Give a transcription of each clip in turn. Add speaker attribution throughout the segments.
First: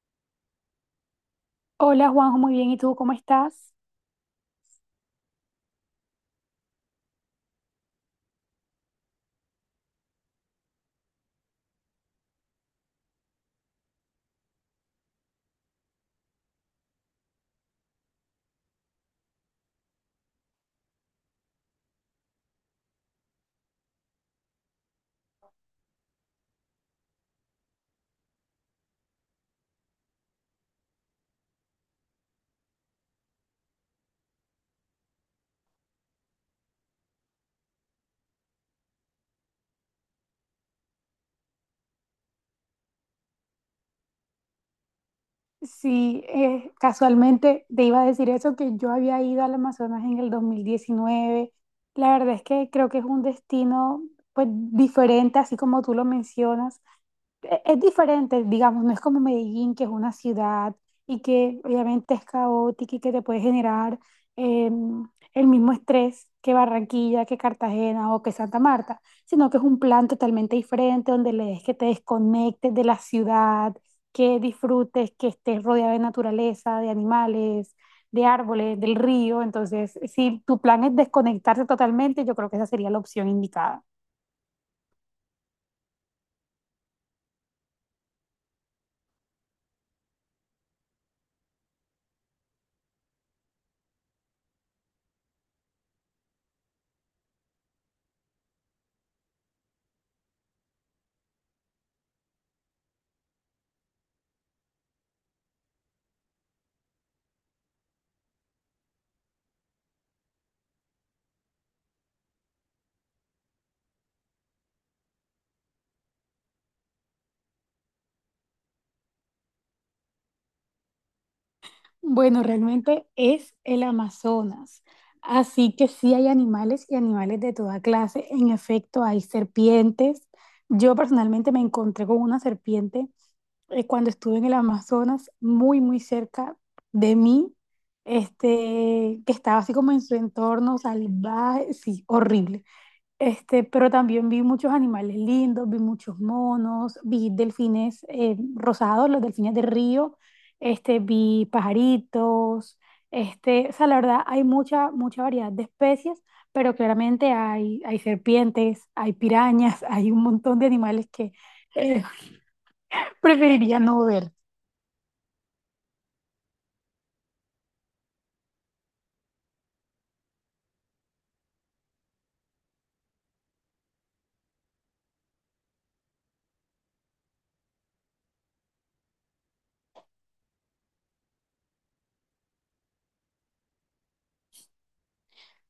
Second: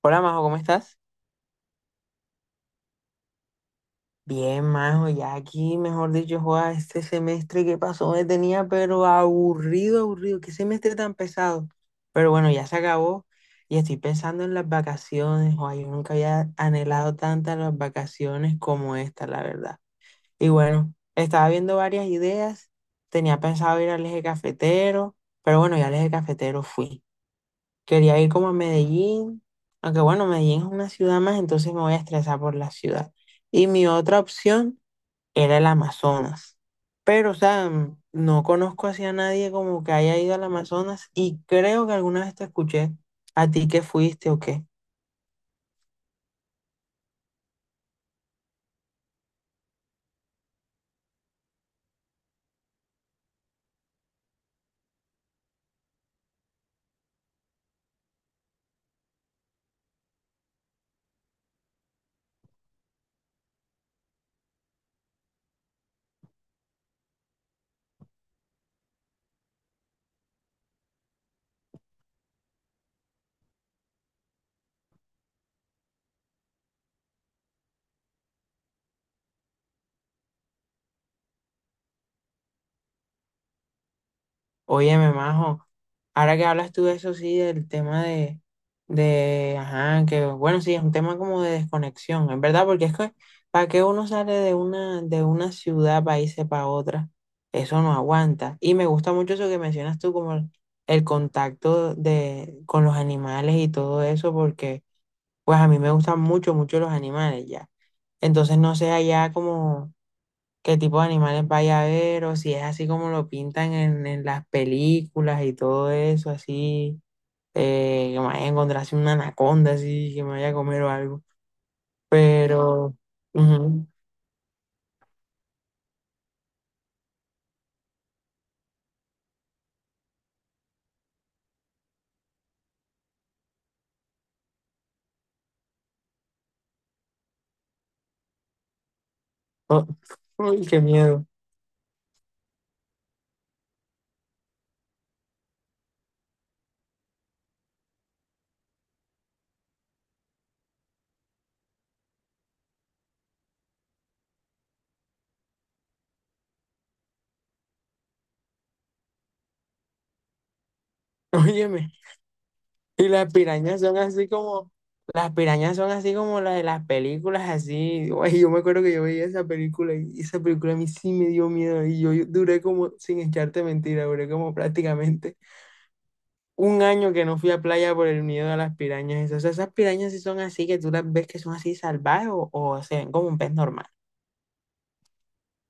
Speaker 1: Hola Majo, ¿cómo estás?
Speaker 2: Hola Juanjo, muy bien. ¿Y tú cómo estás?
Speaker 1: Bien, Majo, ya aquí, mejor dicho, joda, este semestre que pasó me tenía pero aburrido, aburrido, qué semestre tan pesado. Pero bueno, ya se acabó y estoy pensando en las vacaciones, joda, yo nunca había anhelado tantas las vacaciones como esta, la verdad. Y bueno, estaba viendo varias ideas, tenía pensado ir al eje cafetero, pero bueno, ya al eje cafetero fui. Quería ir como a Medellín, aunque bueno, Medellín es una ciudad más, entonces me voy a estresar por la ciudad. Y mi otra opción era el Amazonas. Pero, o sea, no conozco así a nadie como que haya ido al Amazonas y creo que alguna vez te escuché a ti que fuiste o qué.
Speaker 2: Sí, casualmente te iba a decir eso, que yo había ido al Amazonas en el 2019. La verdad es que creo que es un destino pues diferente, así como tú lo mencionas. Es diferente, digamos, no es como Medellín, que es una ciudad y que obviamente es caótica y que te puede generar eh, el mismo estrés que Barranquilla, que Cartagena o que Santa Marta, sino que es un plan totalmente diferente donde le des que te desconectes de la ciudad, que disfrutes, que estés rodeado de naturaleza, de animales, de árboles, del río. Entonces, si tu plan es desconectarse totalmente, yo creo que esa sería la opción indicada.
Speaker 1: Óyeme, majo, ahora que hablas tú de eso, sí, del tema de, ajá, que bueno, sí, es un tema como de desconexión, es verdad, porque es que, ¿para que uno sale de una ciudad para irse para otra? Eso no aguanta. Y me gusta mucho eso que mencionas tú, como el contacto de, con los animales y todo eso, porque, pues, a mí me gustan mucho, mucho los animales ya. Entonces, no sé allá como qué tipo de animales vaya a haber o si es así como lo pintan en las películas y todo eso, así que me vaya a encontrarse una anaconda, así que me vaya a comer o algo.
Speaker 2: Bueno,
Speaker 1: Pero,
Speaker 2: realmente es el
Speaker 1: ujú,
Speaker 2: Amazonas. Así que sí hay animales y animales de toda clase. En efecto, hay serpientes. Yo personalmente me encontré con una serpiente cuando estuve en el Amazonas, muy, muy cerca de mí, que estaba así
Speaker 1: oh,
Speaker 2: como en su
Speaker 1: uy,
Speaker 2: entorno
Speaker 1: qué miedo.
Speaker 2: salvaje, sí, horrible. Pero también vi muchos animales lindos, vi muchos monos, vi delfines rosados, los delfines de río, vi pajaritos, o sea, la verdad hay mucha, mucha variedad de especies, pero claramente hay, hay serpientes, hay pirañas, hay un montón de animales que
Speaker 1: Óyeme,
Speaker 2: eh,
Speaker 1: y las
Speaker 2: preferiría
Speaker 1: pirañas son
Speaker 2: no
Speaker 1: así
Speaker 2: ver.
Speaker 1: como, las pirañas son así como las de las películas, así. Uy, yo me acuerdo que yo veía esa película y esa película a mí sí me dio miedo y yo duré como, sin echarte mentira, duré como prácticamente un año que no fui a playa por el miedo a las pirañas esas. O sea, esas pirañas sí son así, que tú las ves que son así salvajes o se ven como un pez normal.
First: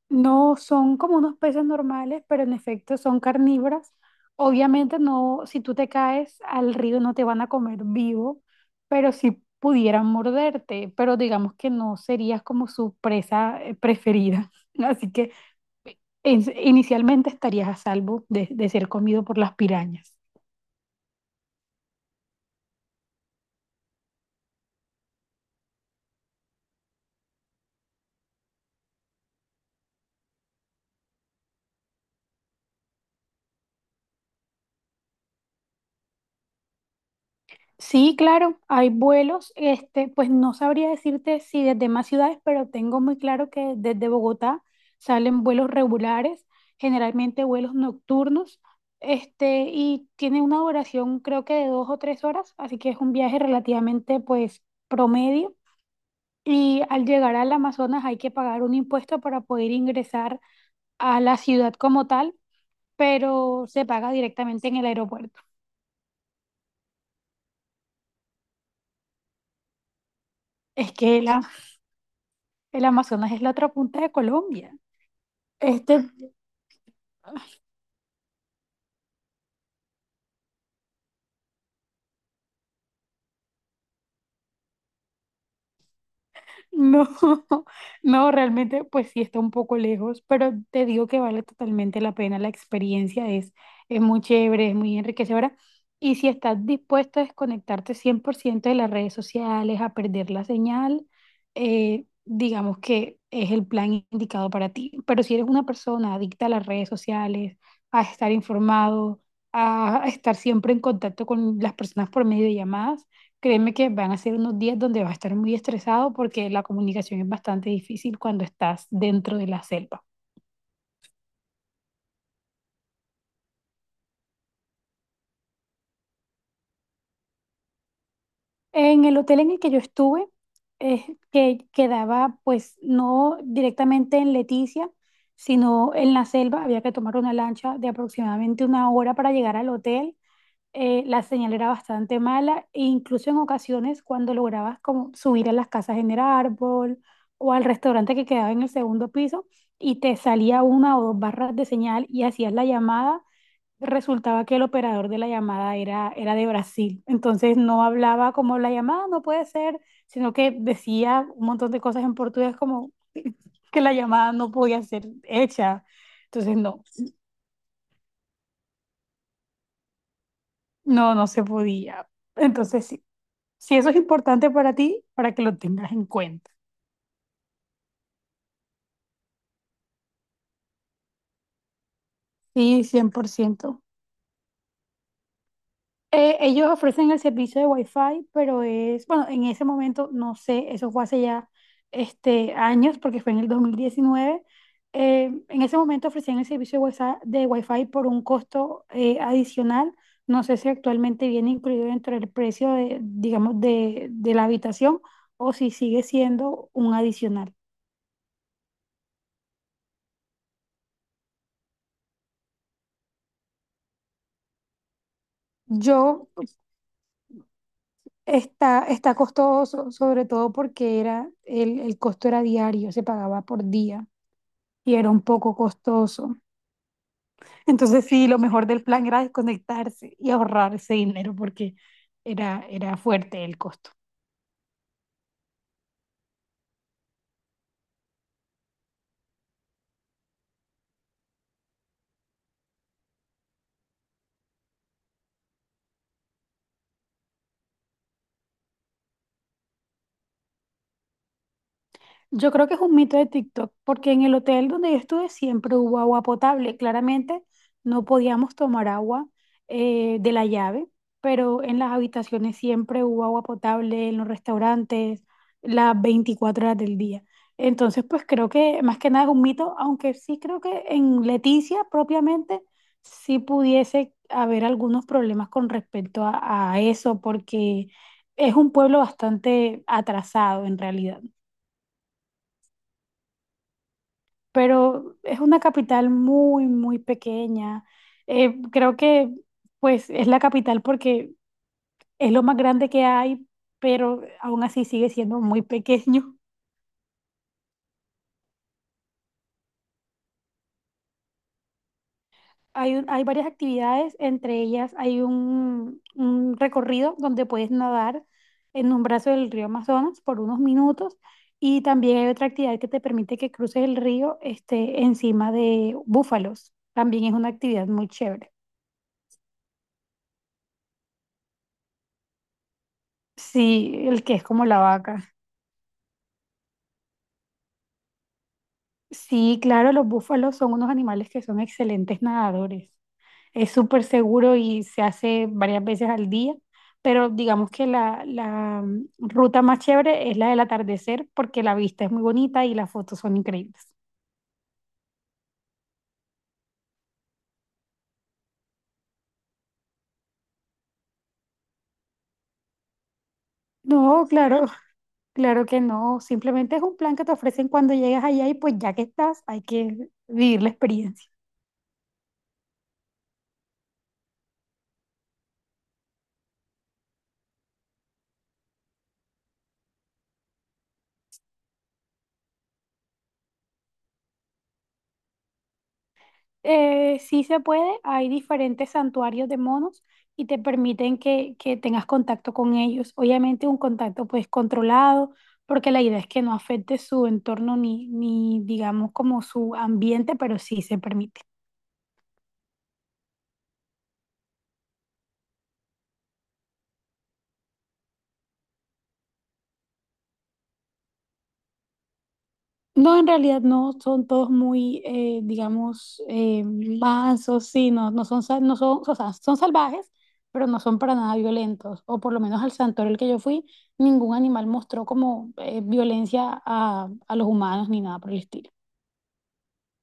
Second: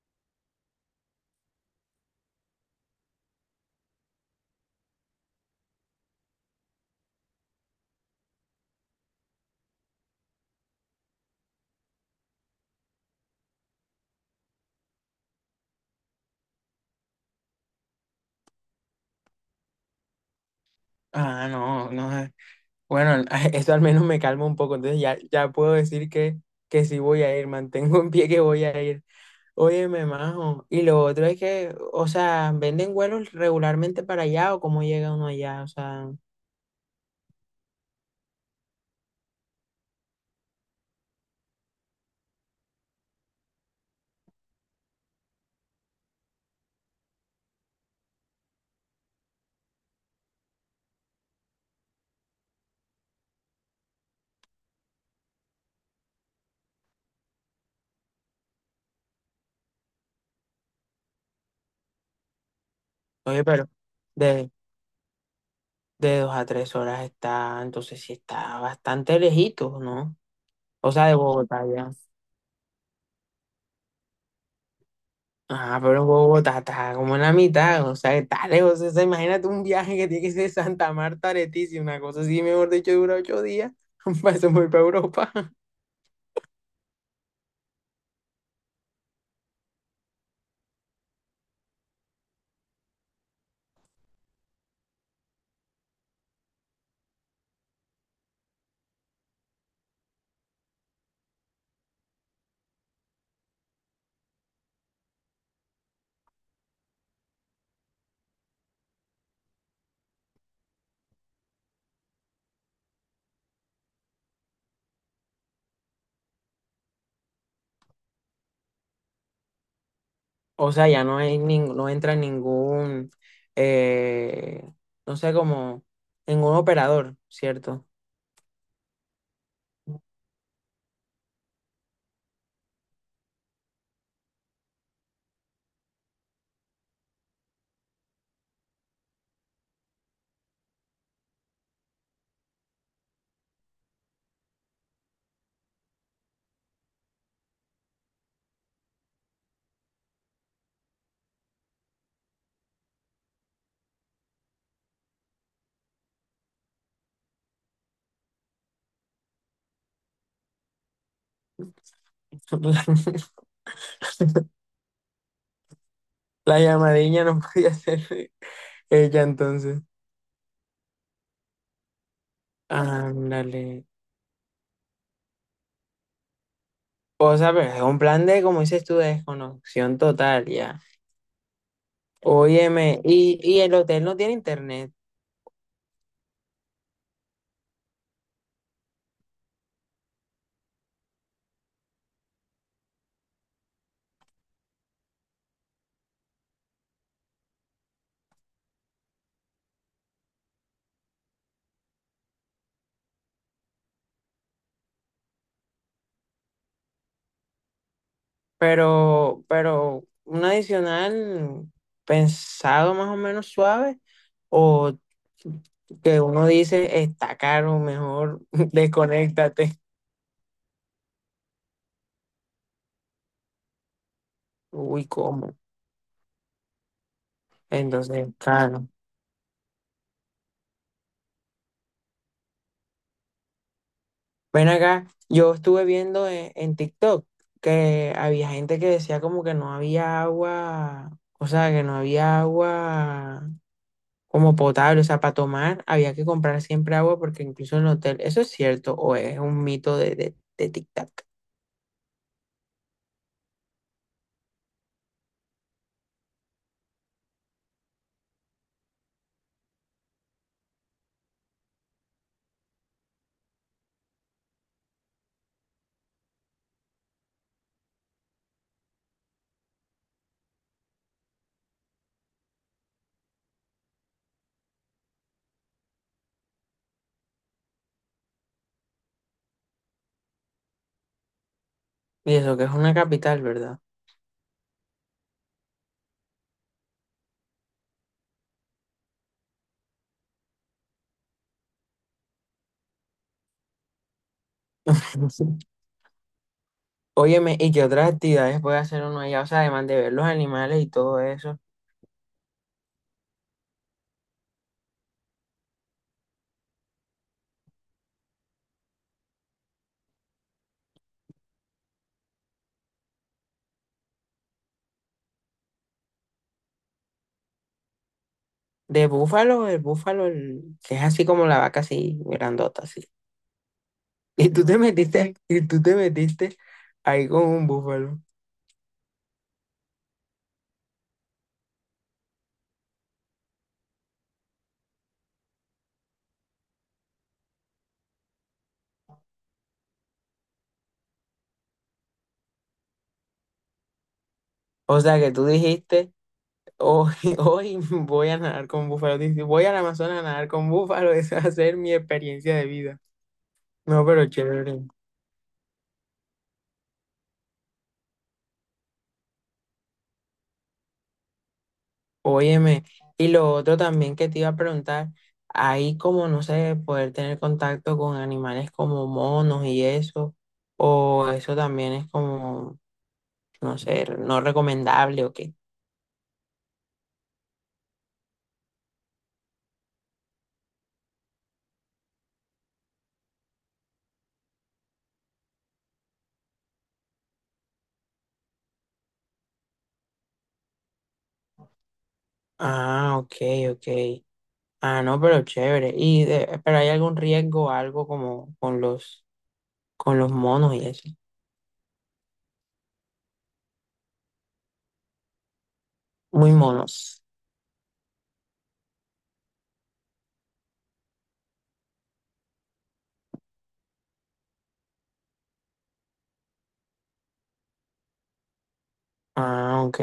Speaker 2: No son como unos peces normales, pero en efecto son carnívoras. Obviamente no, si tú te caes al río no te van a comer vivo, pero sí pudieran morderte, pero digamos que no serías como su presa preferida. Así que eh, inicialmente estarías a salvo de ser comido por las pirañas.
Speaker 1: Ah, no, no sé. Bueno, eso al menos me calma un poco. Entonces ya, ya puedo decir que sí voy a ir, mantengo en pie que voy a ir. Óyeme, majo. Y lo otro es que, o sea, venden vuelos regularmente para allá o cómo llega uno allá. O sea,
Speaker 2: Sí, claro, hay vuelos, pues no sabría decirte si desde más ciudades, pero tengo muy claro que desde Bogotá salen vuelos regulares, generalmente vuelos nocturnos, y tiene una duración creo que de dos o tres horas, así que es un viaje relativamente pues promedio. Y al llegar al Amazonas hay que pagar un impuesto para poder ingresar a la ciudad como tal,
Speaker 1: oye,
Speaker 2: pero
Speaker 1: pero
Speaker 2: se paga
Speaker 1: de,
Speaker 2: directamente en el aeropuerto.
Speaker 1: de 2 a 3 horas está, entonces sí está bastante lejito, ¿no?
Speaker 2: Es
Speaker 1: O sea, de
Speaker 2: que el,
Speaker 1: Bogotá ya.
Speaker 2: el Amazonas es la otra punta de Colombia.
Speaker 1: Ah,
Speaker 2: Este,
Speaker 1: pero Bogotá está como en la mitad, o sea, está lejos. O sea, imagínate un viaje que tiene que ser de Santa Marta a Leticia, una cosa así, mejor dicho, dura 8 días. Para eso voy para Europa.
Speaker 2: no, no, realmente, pues sí está un poco lejos, pero te digo que vale totalmente la pena. La experiencia es muy chévere, es muy enriquecedora. Y si estás dispuesto a desconectarte 100% de las redes sociales, a perder la señal, digamos que es el plan indicado para ti. Pero si eres una persona adicta a las redes sociales, a estar informado, a estar siempre en contacto con las personas por medio de llamadas, créeme que van a ser unos días donde vas a estar muy estresado porque la comunicación es bastante difícil cuando estás dentro de la selva.
Speaker 1: O sea, ya no hay no entra ningún, eh, no sé, como ningún operador, ¿cierto?
Speaker 2: En el hotel en el que yo estuve, es que quedaba pues no directamente en Leticia, sino en la selva. Había que tomar una lancha de aproximadamente una hora para llegar al hotel la señal era bastante mala e incluso en ocasiones cuando lograbas como subir a las casas en el árbol o al restaurante que quedaba en el segundo piso y te salía una o dos barras de señal y hacías la llamada, resultaba que el operador de la llamada era de Brasil. Entonces no hablaba como la llamada no puede ser, sino que decía un montón de cosas en portugués como que la llamada no podía ser hecha. Entonces
Speaker 1: La
Speaker 2: no,
Speaker 1: llamadilla no podía ser ella entonces.
Speaker 2: no, no se podía. Entonces sí.
Speaker 1: Ándale.
Speaker 2: Si eso es importante para ti, para que lo tengas en cuenta.
Speaker 1: O sea, pero es un plan de, como dices tú, de desconexión total, ya.
Speaker 2: Sí,
Speaker 1: Óyeme, y el
Speaker 2: 100%.
Speaker 1: hotel no tiene internet.
Speaker 2: Ellos ofrecen el servicio de Wi-Fi, pero es, bueno, en ese momento, no sé, eso fue hace ya años, porque fue en el 2019. Eh, en ese momento ofrecían el servicio de Wi-Fi, por un costo adicional. No sé si actualmente viene incluido dentro del precio de, digamos, de la habitación o si sigue siendo un adicional.
Speaker 1: Pero un adicional pensado más o menos suave o que
Speaker 2: Yo
Speaker 1: uno dice está caro, mejor
Speaker 2: está, está
Speaker 1: desconéctate.
Speaker 2: costoso, sobre todo porque era el costo era diario, se pagaba por día y
Speaker 1: Uy,
Speaker 2: era un poco
Speaker 1: ¿cómo?
Speaker 2: costoso. Entonces
Speaker 1: Entonces,
Speaker 2: sí, lo mejor del
Speaker 1: claro.
Speaker 2: plan era desconectarse y ahorrar ese dinero porque era, era fuerte el costo.
Speaker 1: Ven acá, yo estuve viendo en TikTok que había gente que decía como que no había agua, o sea, que no había agua como potable, o sea, para tomar había que comprar siempre agua porque incluso en el hotel, ¿eso es cierto o es un mito de, de TikTok?
Speaker 2: Yo creo que es un mito de TikTok, porque en el hotel donde yo estuve siempre hubo agua potable. Claramente no podíamos tomar agua de la llave, pero en las habitaciones siempre hubo agua potable, en los restaurantes, las 24 horas del día. Entonces, pues creo que más que nada es un mito, aunque sí creo que en Leticia propiamente sí pudiese haber algunos problemas con respecto a eso, porque es un pueblo bastante atrasado en realidad.
Speaker 1: Y eso que es una capital, ¿verdad?
Speaker 2: Pero es una capital muy, muy pequeña. Creo que pues es la capital porque es lo más grande que hay, pero aún así sigue siendo muy pequeño.
Speaker 1: Óyeme, ¿y qué otras actividades puede hacer uno allá? O sea, además de ver los animales y todo eso.
Speaker 2: Hay, hay varias actividades, entre ellas hay un recorrido donde puedes nadar en un brazo del río Amazonas por unos minutos y también hay otra actividad que te permite que cruces el río encima de búfalos. También es una actividad muy chévere.
Speaker 1: De búfalo, el- que es así como la vaca así, grandota, así.
Speaker 2: Sí, el que es como la vaca.
Speaker 1: Y tú te metiste ahí con un búfalo.
Speaker 2: Sí, claro, los búfalos son unos animales que son excelentes nadadores. Es súper seguro y se hace varias veces al día, pero digamos que la, la ruta más chévere es la del atardecer porque la vista es muy bonita y las fotos son increíbles.
Speaker 1: O sea, que tú dijiste, hoy, hoy voy a nadar con búfalo. Dices, voy al Amazonas a nadar con búfalo, esa va a ser mi experiencia de vida. No, pero
Speaker 2: No, claro,
Speaker 1: chévere.
Speaker 2: claro que no. Simplemente es un plan que te ofrecen cuando llegas allá y pues ya que estás, hay que vivir la experiencia.
Speaker 1: Óyeme, y lo otro también que te iba a preguntar, ahí como, no sé, poder tener contacto con animales como monos y eso, o eso también es como, no sé, no recomendable o qué.
Speaker 2: Sí se puede, hay diferentes santuarios de monos y te permiten que tengas contacto con ellos. Obviamente un contacto pues controlado, porque la idea es que no afecte su entorno ni, ni digamos como su ambiente, pero sí se permite.
Speaker 1: Ah, ok, ok. Ah, no, pero chévere. Y de- pero hay algún riesgo, algo como con los monos y eso.
Speaker 2: No, en realidad no son todos muy, digamos,
Speaker 1: Muy monos.
Speaker 2: mansos, sí, no, no son, no son, o sea, son salvajes, pero no son para nada violentos. O por lo menos al santuario al que yo fui, ningún animal mostró como violencia a los humanos ni nada por el estilo.
Speaker 1: Ah, ok.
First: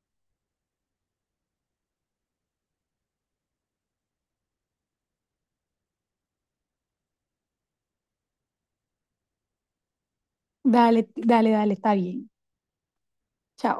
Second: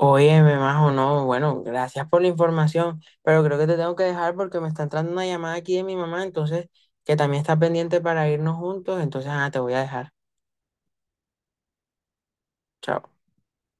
Speaker 1: Óyeme, Majo, no, bueno, gracias por la información, pero creo que te tengo que dejar porque me está entrando una llamada aquí de mi mamá, entonces, que también está pendiente para irnos juntos, entonces, ah, te voy a dejar.
Speaker 2: Dale, dale, dale, está bien.
Speaker 1: Chao.
Speaker 2: Chao.